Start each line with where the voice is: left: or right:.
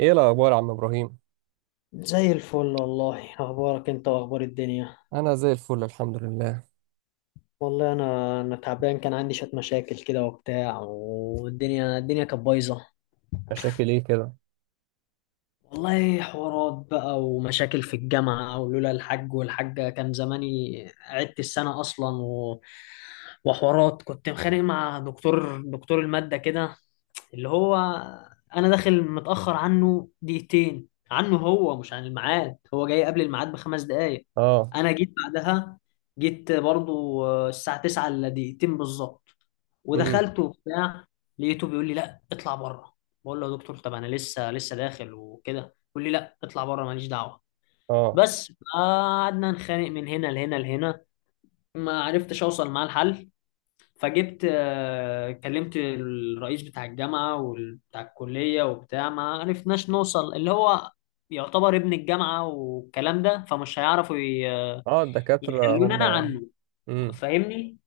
right: ايه الاخبار يا عم ابراهيم؟
left: زي الفل والله، اخبارك انت واخبار الدنيا؟
right: انا زي الفل الحمد لله.
left: والله انا تعبان، كان عندي شويه مشاكل كده وبتاع، والدنيا كانت بايظه.
right: مشاكل ايه كده؟
left: والله حوارات بقى ومشاكل في الجامعه، ولولا الحاج والحاجه كان زماني عدت السنه اصلا وحوارات، كنت مخانق مع دكتور الماده كده، اللي هو انا داخل متأخر عنه دقيقتين، عنه هو مش عن الميعاد، هو جاي قبل الميعاد بخمس دقايق.
right: اه.
left: انا جيت بعدها، جيت برضو الساعة 9 الا دقيقتين بالظبط،
right: امم.
left: ودخلت وبتاع. لقيته بيقول لي لا اطلع بره، بقول له يا دكتور طب انا لسه داخل وكده، بيقول لي لا اطلع بره ماليش دعوة.
right: اه.
left: بس قعدنا نخانق من هنا لهنا، ما عرفتش اوصل معاه الحل. فجبت كلمت الرئيس بتاع الجامعة وبتاع الكلية وبتاع، ما عرفناش نوصل، اللي هو يعتبر ابن الجامعة والكلام ده، فمش هيعرفوا
right: اه الدكاتره
left: يخلوني
right: هم.
left: أنا عنه،
right: امم.
left: فاهمني.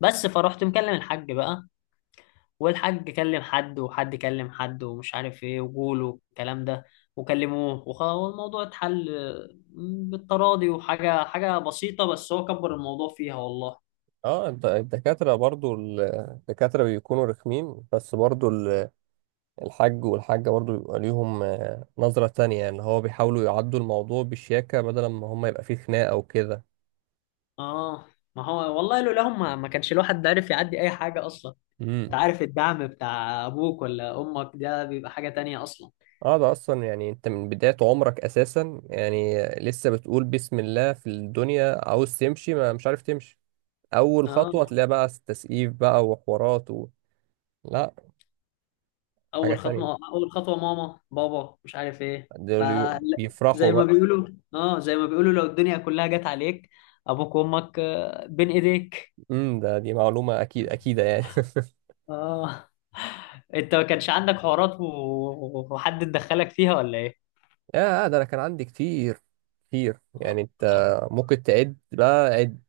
left: بس فروحت مكلم الحاج بقى، والحاج كلم حد، وحد كلم حد، ومش عارف ايه، وجوله الكلام ده وكلموه والموضوع اتحل، بالتراضي، وحاجة بسيطة بس هو كبر الموضوع فيها والله.
right: اه الدكاتره برضو الدكاتره بيكونوا رخمين بس برضو. الحاج والحاجه برضو بيبقى ليهم نظره تانية اللي هو بيحاولوا يعدوا الموضوع بشياكه بدل ما هم يبقى فيه خناقه وكده.
left: اه. ما هو والله لولاهم ما كانش الواحد عارف يعدي اي حاجه اصلا. انت
right: امم.
left: عارف الدعم بتاع ابوك ولا امك ده بيبقى حاجه تانية اصلا.
right: اه ده اصلا يعني انت من بداية عمرك اساسا يعني لسه بتقول بسم الله في الدنيا عاوز تمشي ما مش عارف تمشي. اول خطوه
left: اه.
right: تلاقي بقى تسقيف بقى وحوارات. لا حاجه
left: اول
right: ثانيه.
left: خطوه اول خطوه ماما بابا مش عارف ايه ف
right: دول بيفرحوا
left: زي ما
right: بقى.
left: بيقولوا. اه، زي ما بيقولوا لو الدنيا كلها جت عليك، ابوك وامك بين ايديك.
right: ده معلومه اكيد اكيده يعني.
left: اه. انت ما كانش عندك حوارات وحد دخلك فيها ولا ايه؟
right: يا ده انا كان عندي كتير كتير
left: آه.
right: يعني انت. ممكن تعد بقى عد.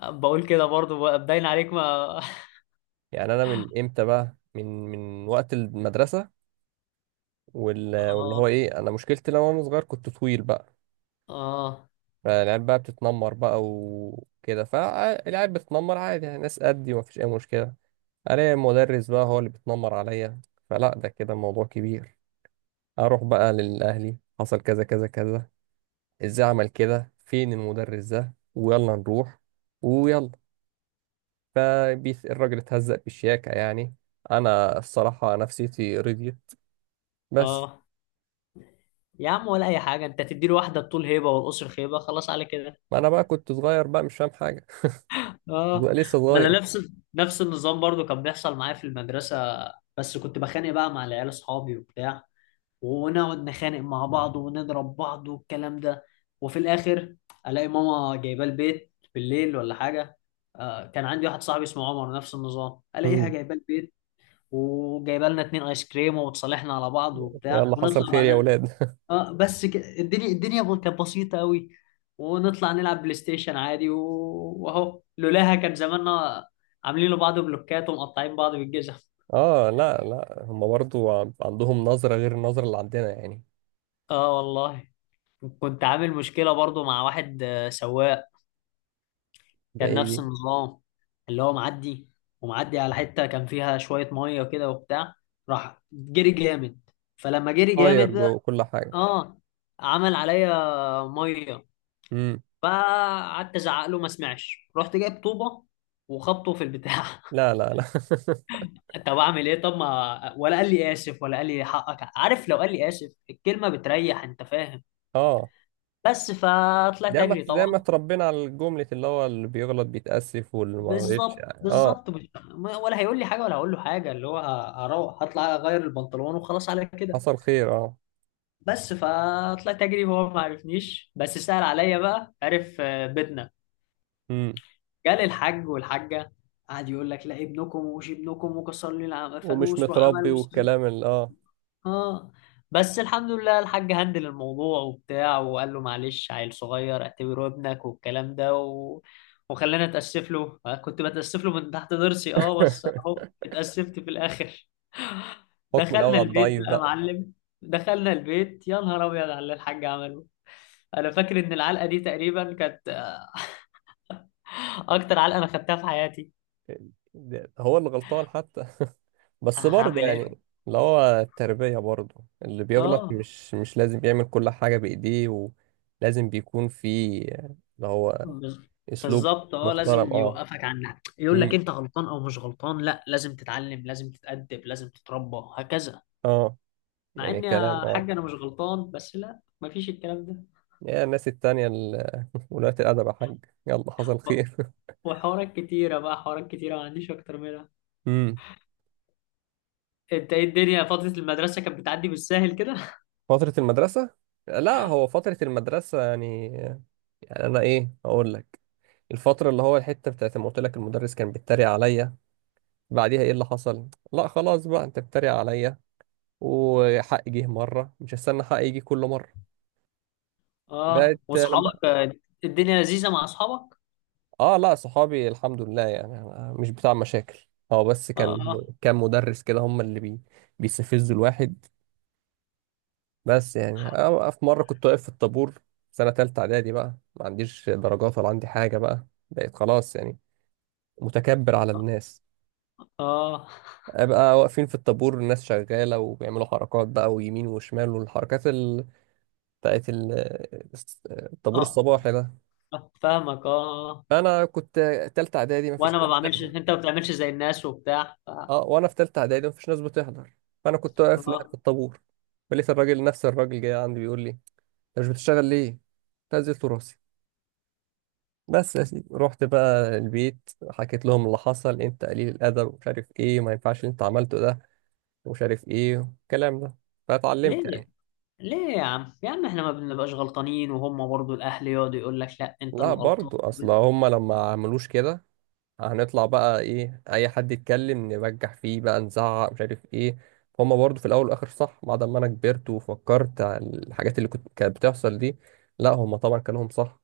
left: آه. بقول كده برضو باين عليك. ما
right: يعني انا من امتى بقى من وقت المدرسه واللي هو
left: اه.
right: ايه انا مشكلتي لما انا صغير كنت طويل بقى.
left: اه.
right: فالعيال بقى بتتنمر بقى وكده فالعيال بتتنمر عادي يعني ناس قدي ومفيش اي مشكله. الاقي المدرس بقى هو اللي بيتنمر عليا. فلا ده كده موضوع كبير. اروح بقى للاهلي حصل كذا كذا كذا. ازاي عمل كده فين المدرس ده ويلا نروح ويلا. فالراجل اتهزق بالشياكة يعني. انا الصراحة نفسيتي رضيت بس.
left: اه يا عم، ولا اي حاجه، انت تديله واحده، الطول هيبه والقصر خيبه، خلاص على كده.
right: ما انا بقى كنت صغير بقى مش فاهم حاجة.
left: اه،
right: لسه
left: ما انا
right: صغير.
left: نفس نفس النظام برضو كان بيحصل معايا في المدرسه، بس كنت بخانق بقى مع العيال اصحابي وبتاع، ونقعد نخانق مع بعض ونضرب بعض والكلام ده، وفي الاخر الاقي ماما جايباه البيت بالليل ولا حاجه. آه، كان عندي واحد صاحبي اسمه عمر، نفس النظام، الاقيها
right: مم.
left: جايباه البيت وجايبه لنا اتنين ايس كريم، وتصالحنا على بعض وبتاع
right: يلا حصل
left: ونطلع
right: خير يا
left: بعدها.
right: ولاد
left: اه بس الدنيا كانت بسيطة قوي، ونطلع نلعب بلاي ستيشن عادي واهو لولاها كان زماننا عاملين لبعض بلوكات ومقطعين بعض بالجزم.
right: اه لا لا هم برضو عندهم نظرة غير النظرة اللي عندنا يعني.
left: اه والله. كنت عامل مشكلة برضو مع واحد سواق،
right: ده
left: كان
right: ايه
left: نفس
right: دي؟
left: النظام، اللي هو معدي، ومعدي على حتة كان فيها شوية مية كده وبتاع، راح جري جامد. فلما جري
right: طاير
left: جامد ده،
right: جوه كل حاجة.
left: اه، عمل عليا مية.
right: مم.
left: فقعدت ازعق له ما سمعش، رحت جايب طوبه وخبطه في البتاع.
right: لا لا لا.
left: طب اعمل ايه؟ طب ما ولا قال لي اسف ولا قال لي حقك، عارف لو قال لي اسف الكلمه بتريح، انت فاهم.
right: اه
left: بس
right: زي
left: فطلعت
right: ما
left: اجري
right: زي
left: طبعا.
right: ما اتربينا على الجملة اللي هو اللي بيغلط بيتأسف واللي ما غلطش
left: بالظبط
right: يعني اه.
left: بالظبط. ولا هيقول لي حاجه ولا هقول له حاجه، اللي هو هروح هطلع اغير البنطلون وخلاص على كده.
right: حصل خير اه.
left: بس فطلعت اجري وهو ما عرفنيش، بس سأل عليا بقى، عرف بيتنا.
right: امم.
left: جالي الحاج والحاجه، قعد يقول لك لا ابنكم ومش ابنكم وكسر لي
right: ومش
left: فانوس وعمل
right: متربي
left: وسوي.
right: والكلام اللي اه.
left: اه. بس الحمد لله الحاج هندل الموضوع وبتاع، وقال له معلش عيل صغير اعتبره ابنك والكلام ده وخلاني اتاسف له. كنت بتاسف له من تحت ضرسي، اه، بس اهو اتاسفت في الاخر.
right: حكم الأول
left: دخلنا
right: على
left: البيت
right: الضعيف
left: بقى يا
right: بقى.
left: معلم. دخلنا البيت يا نهار ابيض على اللي الحاج عمله. انا فاكر ان العلقه دي تقريبا كانت اكتر علقه انا خدتها في حياتي.
right: هو اللي غلطان حتى بس برضه
left: هعمل ايه.
right: يعني. اللي هو التربية برضه اللي بيغلط
left: اه.
right: مش لازم يعمل كل حاجة بإيديه. ولازم بيكون في اللي هو
left: بز-
right: أسلوب
left: بالظبط، اه،
right: محترم
left: لازم
right: اه.
left: يوقفك، عن يقول لك
right: امم.
left: انت غلطان او مش غلطان، لا لازم تتعلم لازم تتأدب لازم تتربى، هكذا.
right: اه.
left: مع
right: يعني
left: ان
right: كلام
left: يا
right: اه.
left: حاج انا مش غلطان، بس لا مفيش الكلام ده.
right: يا الناس التانية ولاة الأدب يا حاج. يلا حصل
left: و-
right: خير
left: وحوارات كتيرة بقى، حوارات كتيرة ما عنديش اكتر منها.
right: امم.
left: انت ايه، الدنيا فترة المدرسة كانت بتعدي بالساهل كده؟
right: فترة المدرسة؟ لا هو فترة المدرسة يعني. يعني أنا إيه أقول لك؟ الفترة اللي هو الحتة بتاعت ما قلت لك المدرس كان بيتريق عليا. بعديها إيه اللي حصل؟ لا خلاص بقى أنت بتتريق عليا. وحقي جه مرة مش هستنى حقي يجي كل مرة.
left: اه،
right: بقت لما.
left: واصحابك الدنيا لذيذة مع اصحابك.
right: آه لا صحابي الحمد لله يعني أنا مش بتاع مشاكل. هو بس
left: اه.
right: كان مدرس كده هم اللي. بيستفزوا الواحد. بس يعني أنا في مرة كنت واقف في الطابور. سنة تالتة إعدادي بقى ما عنديش درجات ولا عندي حاجة بقى بقيت خلاص يعني متكبر على الناس.
left: اه.
right: أبقى واقفين في الطابور الناس شغالة وبيعملوا حركات بقى ويمين وشمال بتاعت ال... الطابور
left: اه.
right: الصباحي ده.
left: آه، فاهمك، اه. آه.
right: أنا كنت تالتة إعدادي مفيش
left: وانا
right: ناس
left: ما بعملش،
right: بتحضر.
left: انت ما بتعملش زي الناس وبتاع ف...
right: أه وأنا في تالتة إعدادي مفيش ناس بتحضر. فأنا كنت واقف لوحدي
left: اه.
right: في الطابور. فلقيت الراجل نفس الراجل جاي عندي بيقول لي أنت مش بتشتغل ليه؟ نزلت راسي. بس يا سيدي رحت بقى البيت حكيت لهم اللي حصل انت قليل القدر ومش عارف ايه ما ينفعش اللي انت عملته ده ومش عارف ايه والكلام ده. فاتعلمت
left: ليه
right: يعني.
left: ليه يا عم، يا عم احنا ما بنبقاش غلطانين، وهم برضو الاهل يقعدوا يقول لك لا انت
right: لا
left: اللي غلطان.
right: برضو اصل هما لما عملوش كده هنطلع بقى ايه اي حد يتكلم نبجح فيه بقى نزعق مش عارف ايه. هما برضو في الاول والاخر صح بعد ما انا كبرت وفكرت على الحاجات اللي كانت بتحصل دي. لا هما طبعا كانوا هم صح.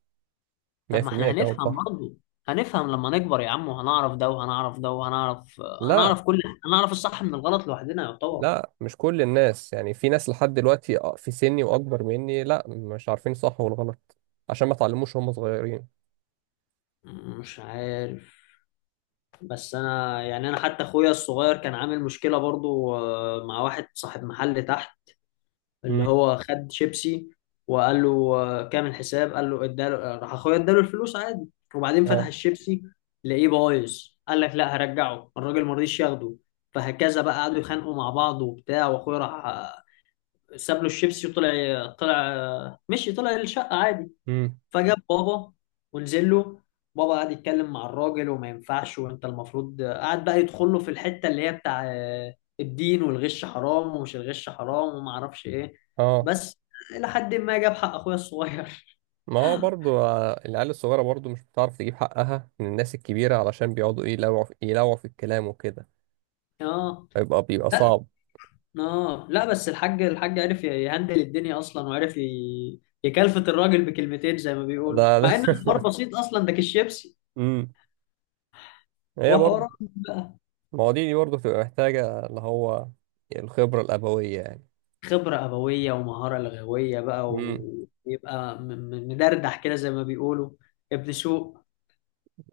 left: طب ما احنا
right: 100%. كانوا هم
left: هنفهم
right: صح.
left: برضو، هنفهم لما نكبر يا عم، وهنعرف ده وهنعرف ده وهنعرف،
right: لا
left: هنعرف كل، هنعرف الصح من الغلط لوحدنا يعتبر.
right: لا مش كل الناس يعني في ناس لحد دلوقتي في سني واكبر مني لا مش عارفين صح والغلط. عشان ما اتعلموش وهم صغيرين.
left: مش عارف. بس انا يعني انا حتى اخويا الصغير كان عامل مشكلة برضو، مع واحد صاحب محل تحت، اللي
right: امم.
left: هو خد شيبسي وقال له كام الحساب، قال له، اداله، راح اخويا اداله الفلوس عادي، وبعدين فتح
right: اه.
left: الشيبسي لقيه بايظ، قال لك لا هرجعه، الراجل ما رضيش ياخده. فهكذا بقى قعدوا يخانقوا مع بعض وبتاع، واخويا راح ساب له الشيبسي وطلع. طلع مشي، طلع الشقة عادي.
right: امم.
left: فجاب بابا ونزل له، بابا قعد يتكلم مع الراجل وما ينفعش وانت المفروض، قعد بقى يدخل له في الحتة اللي هي بتاع الدين والغش حرام، ومش الغش حرام وما اعرفش ايه.
right: اه.
left: بس الى حد ما جاب حق اخويا الصغير.
right: ما هو برضو العيال الصغيرة برضو مش بتعرف تجيب حقها من الناس الكبيرة علشان بيقعدوا ايه يلوعوا في الكلام وكده.
left: اه.
right: فيبقى بيبقى صعب.
left: اه لا بس الحاج، الحاج عرف يهندل الدنيا اصلا، وعرف يكلفت الراجل بكلمتين زي ما
right: ده
left: بيقولوا،
right: ده
left: مع ان الحوار بسيط اصلا، ده كيس شيبسي
right: امم. هي برضو.
left: وحوار.
right: ما هو دي برضو بتبقى محتاجة اللي هو الخبرة الأبوية يعني.
left: خبرة أبوية ومهارة لغوية بقى،
right: مم.
left: ويبقى مدردح كده زي ما بيقولوا، ابن سوق.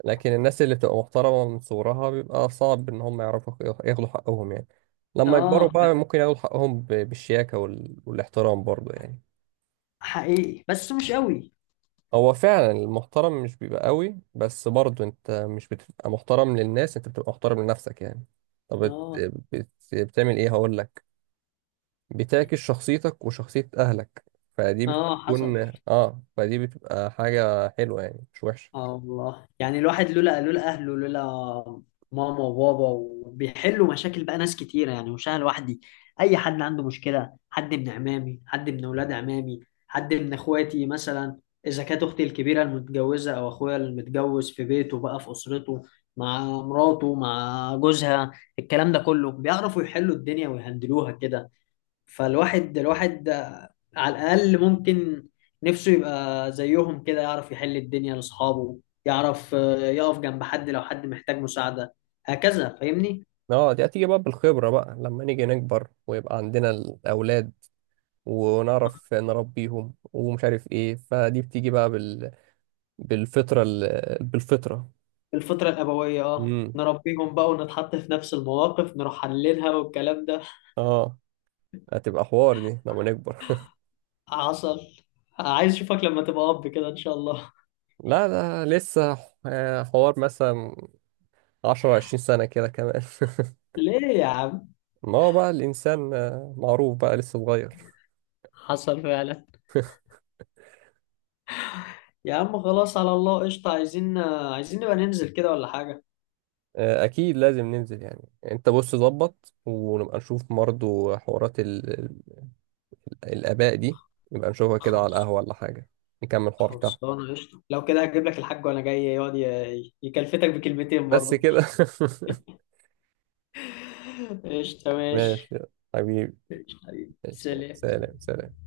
right: لكن الناس اللي بتبقى محترمة من صغرها بيبقى صعب إن هم يعرفوا ياخدوا حقهم يعني. لما يكبروا
left: اه
right: بقى ممكن ياخدوا حقهم بالشياكة والاحترام برضه يعني.
left: حقيقي، بس مش قوي.
right: هو فعلا المحترم مش بيبقى قوي بس برضه أنت مش بتبقى محترم للناس أنت بتبقى محترم لنفسك يعني. طب
left: اه.
right: بتعمل إيه هقول لك؟ بتعكس شخصيتك وشخصية أهلك. فدي
left: اه حصل.
right: بتكون آه فدي بتبقى حاجة حلوة يعني مش وحشة.
left: اه والله، يعني الواحد لولا لولا اهله، لولا ماما وبابا، وبيحلوا مشاكل بقى، ناس كتيره يعني مش انا لوحدي، اي حد عنده مشكله، حد من عمامي، حد من اولاد عمامي، حد من اخواتي مثلا، اذا كانت اختي الكبيره المتجوزه او اخويا المتجوز في بيته بقى، في اسرته، مع مراته، مع جوزها، الكلام ده كله بيعرفوا يحلوا الدنيا ويهندلوها كده. فالواحد على الأقل ممكن نفسه يبقى زيهم كده، يعرف يحل الدنيا لأصحابه، يعرف، يقف جنب حد لو حد محتاج مساعدة، هكذا، فاهمني.
right: اه دي هتيجي بقى بالخبرة بقى لما نيجي نكبر ويبقى عندنا الأولاد ونعرف نربيهم ومش عارف ايه فدي بتيجي بقى بالفطرة بالفطرة.
left: الفطرة الأبوية، اه،
right: امم.
left: نربيهم بقى ونتحط في نفس المواقف نروح حللها والكلام ده.
right: اه. هتبقى حوار دي لما نكبر
left: حصل. عايز اشوفك لما تبقى اب كده ان شاء الله.
right: لا ده لسه حوار مثلا عشرة عشرين سنة كده كمان
left: ليه يا عم.
right: ما هو بقى الإنسان معروف بقى لسه صغير.
left: حصل فعلا. يا عم خلاص، على الله. قشطة، عايزين، عايزين نبقى ننزل كده ولا حاجة.
right: آه، أكيد لازم ننزل يعني أنت بص ظبط ونبقى نشوف برضه الآباء دي. نبقى نشوفها كده على
left: خلاص.
right: القهوة ولا حاجة. نكمل الحوار تحت.
left: خلصانة، قشطة، لو كده هجيب لك الحاج وأنا جاي يقعد يكلفتك بكلمتين
right: بس
left: برضه.
right: كده
left: قشطة
right: ماشي
left: ماشي.
right: يلا. حبيبي.
left: قشطة حبيبي
right: ماشي يلا.
left: سلام.
right: سلام سلام.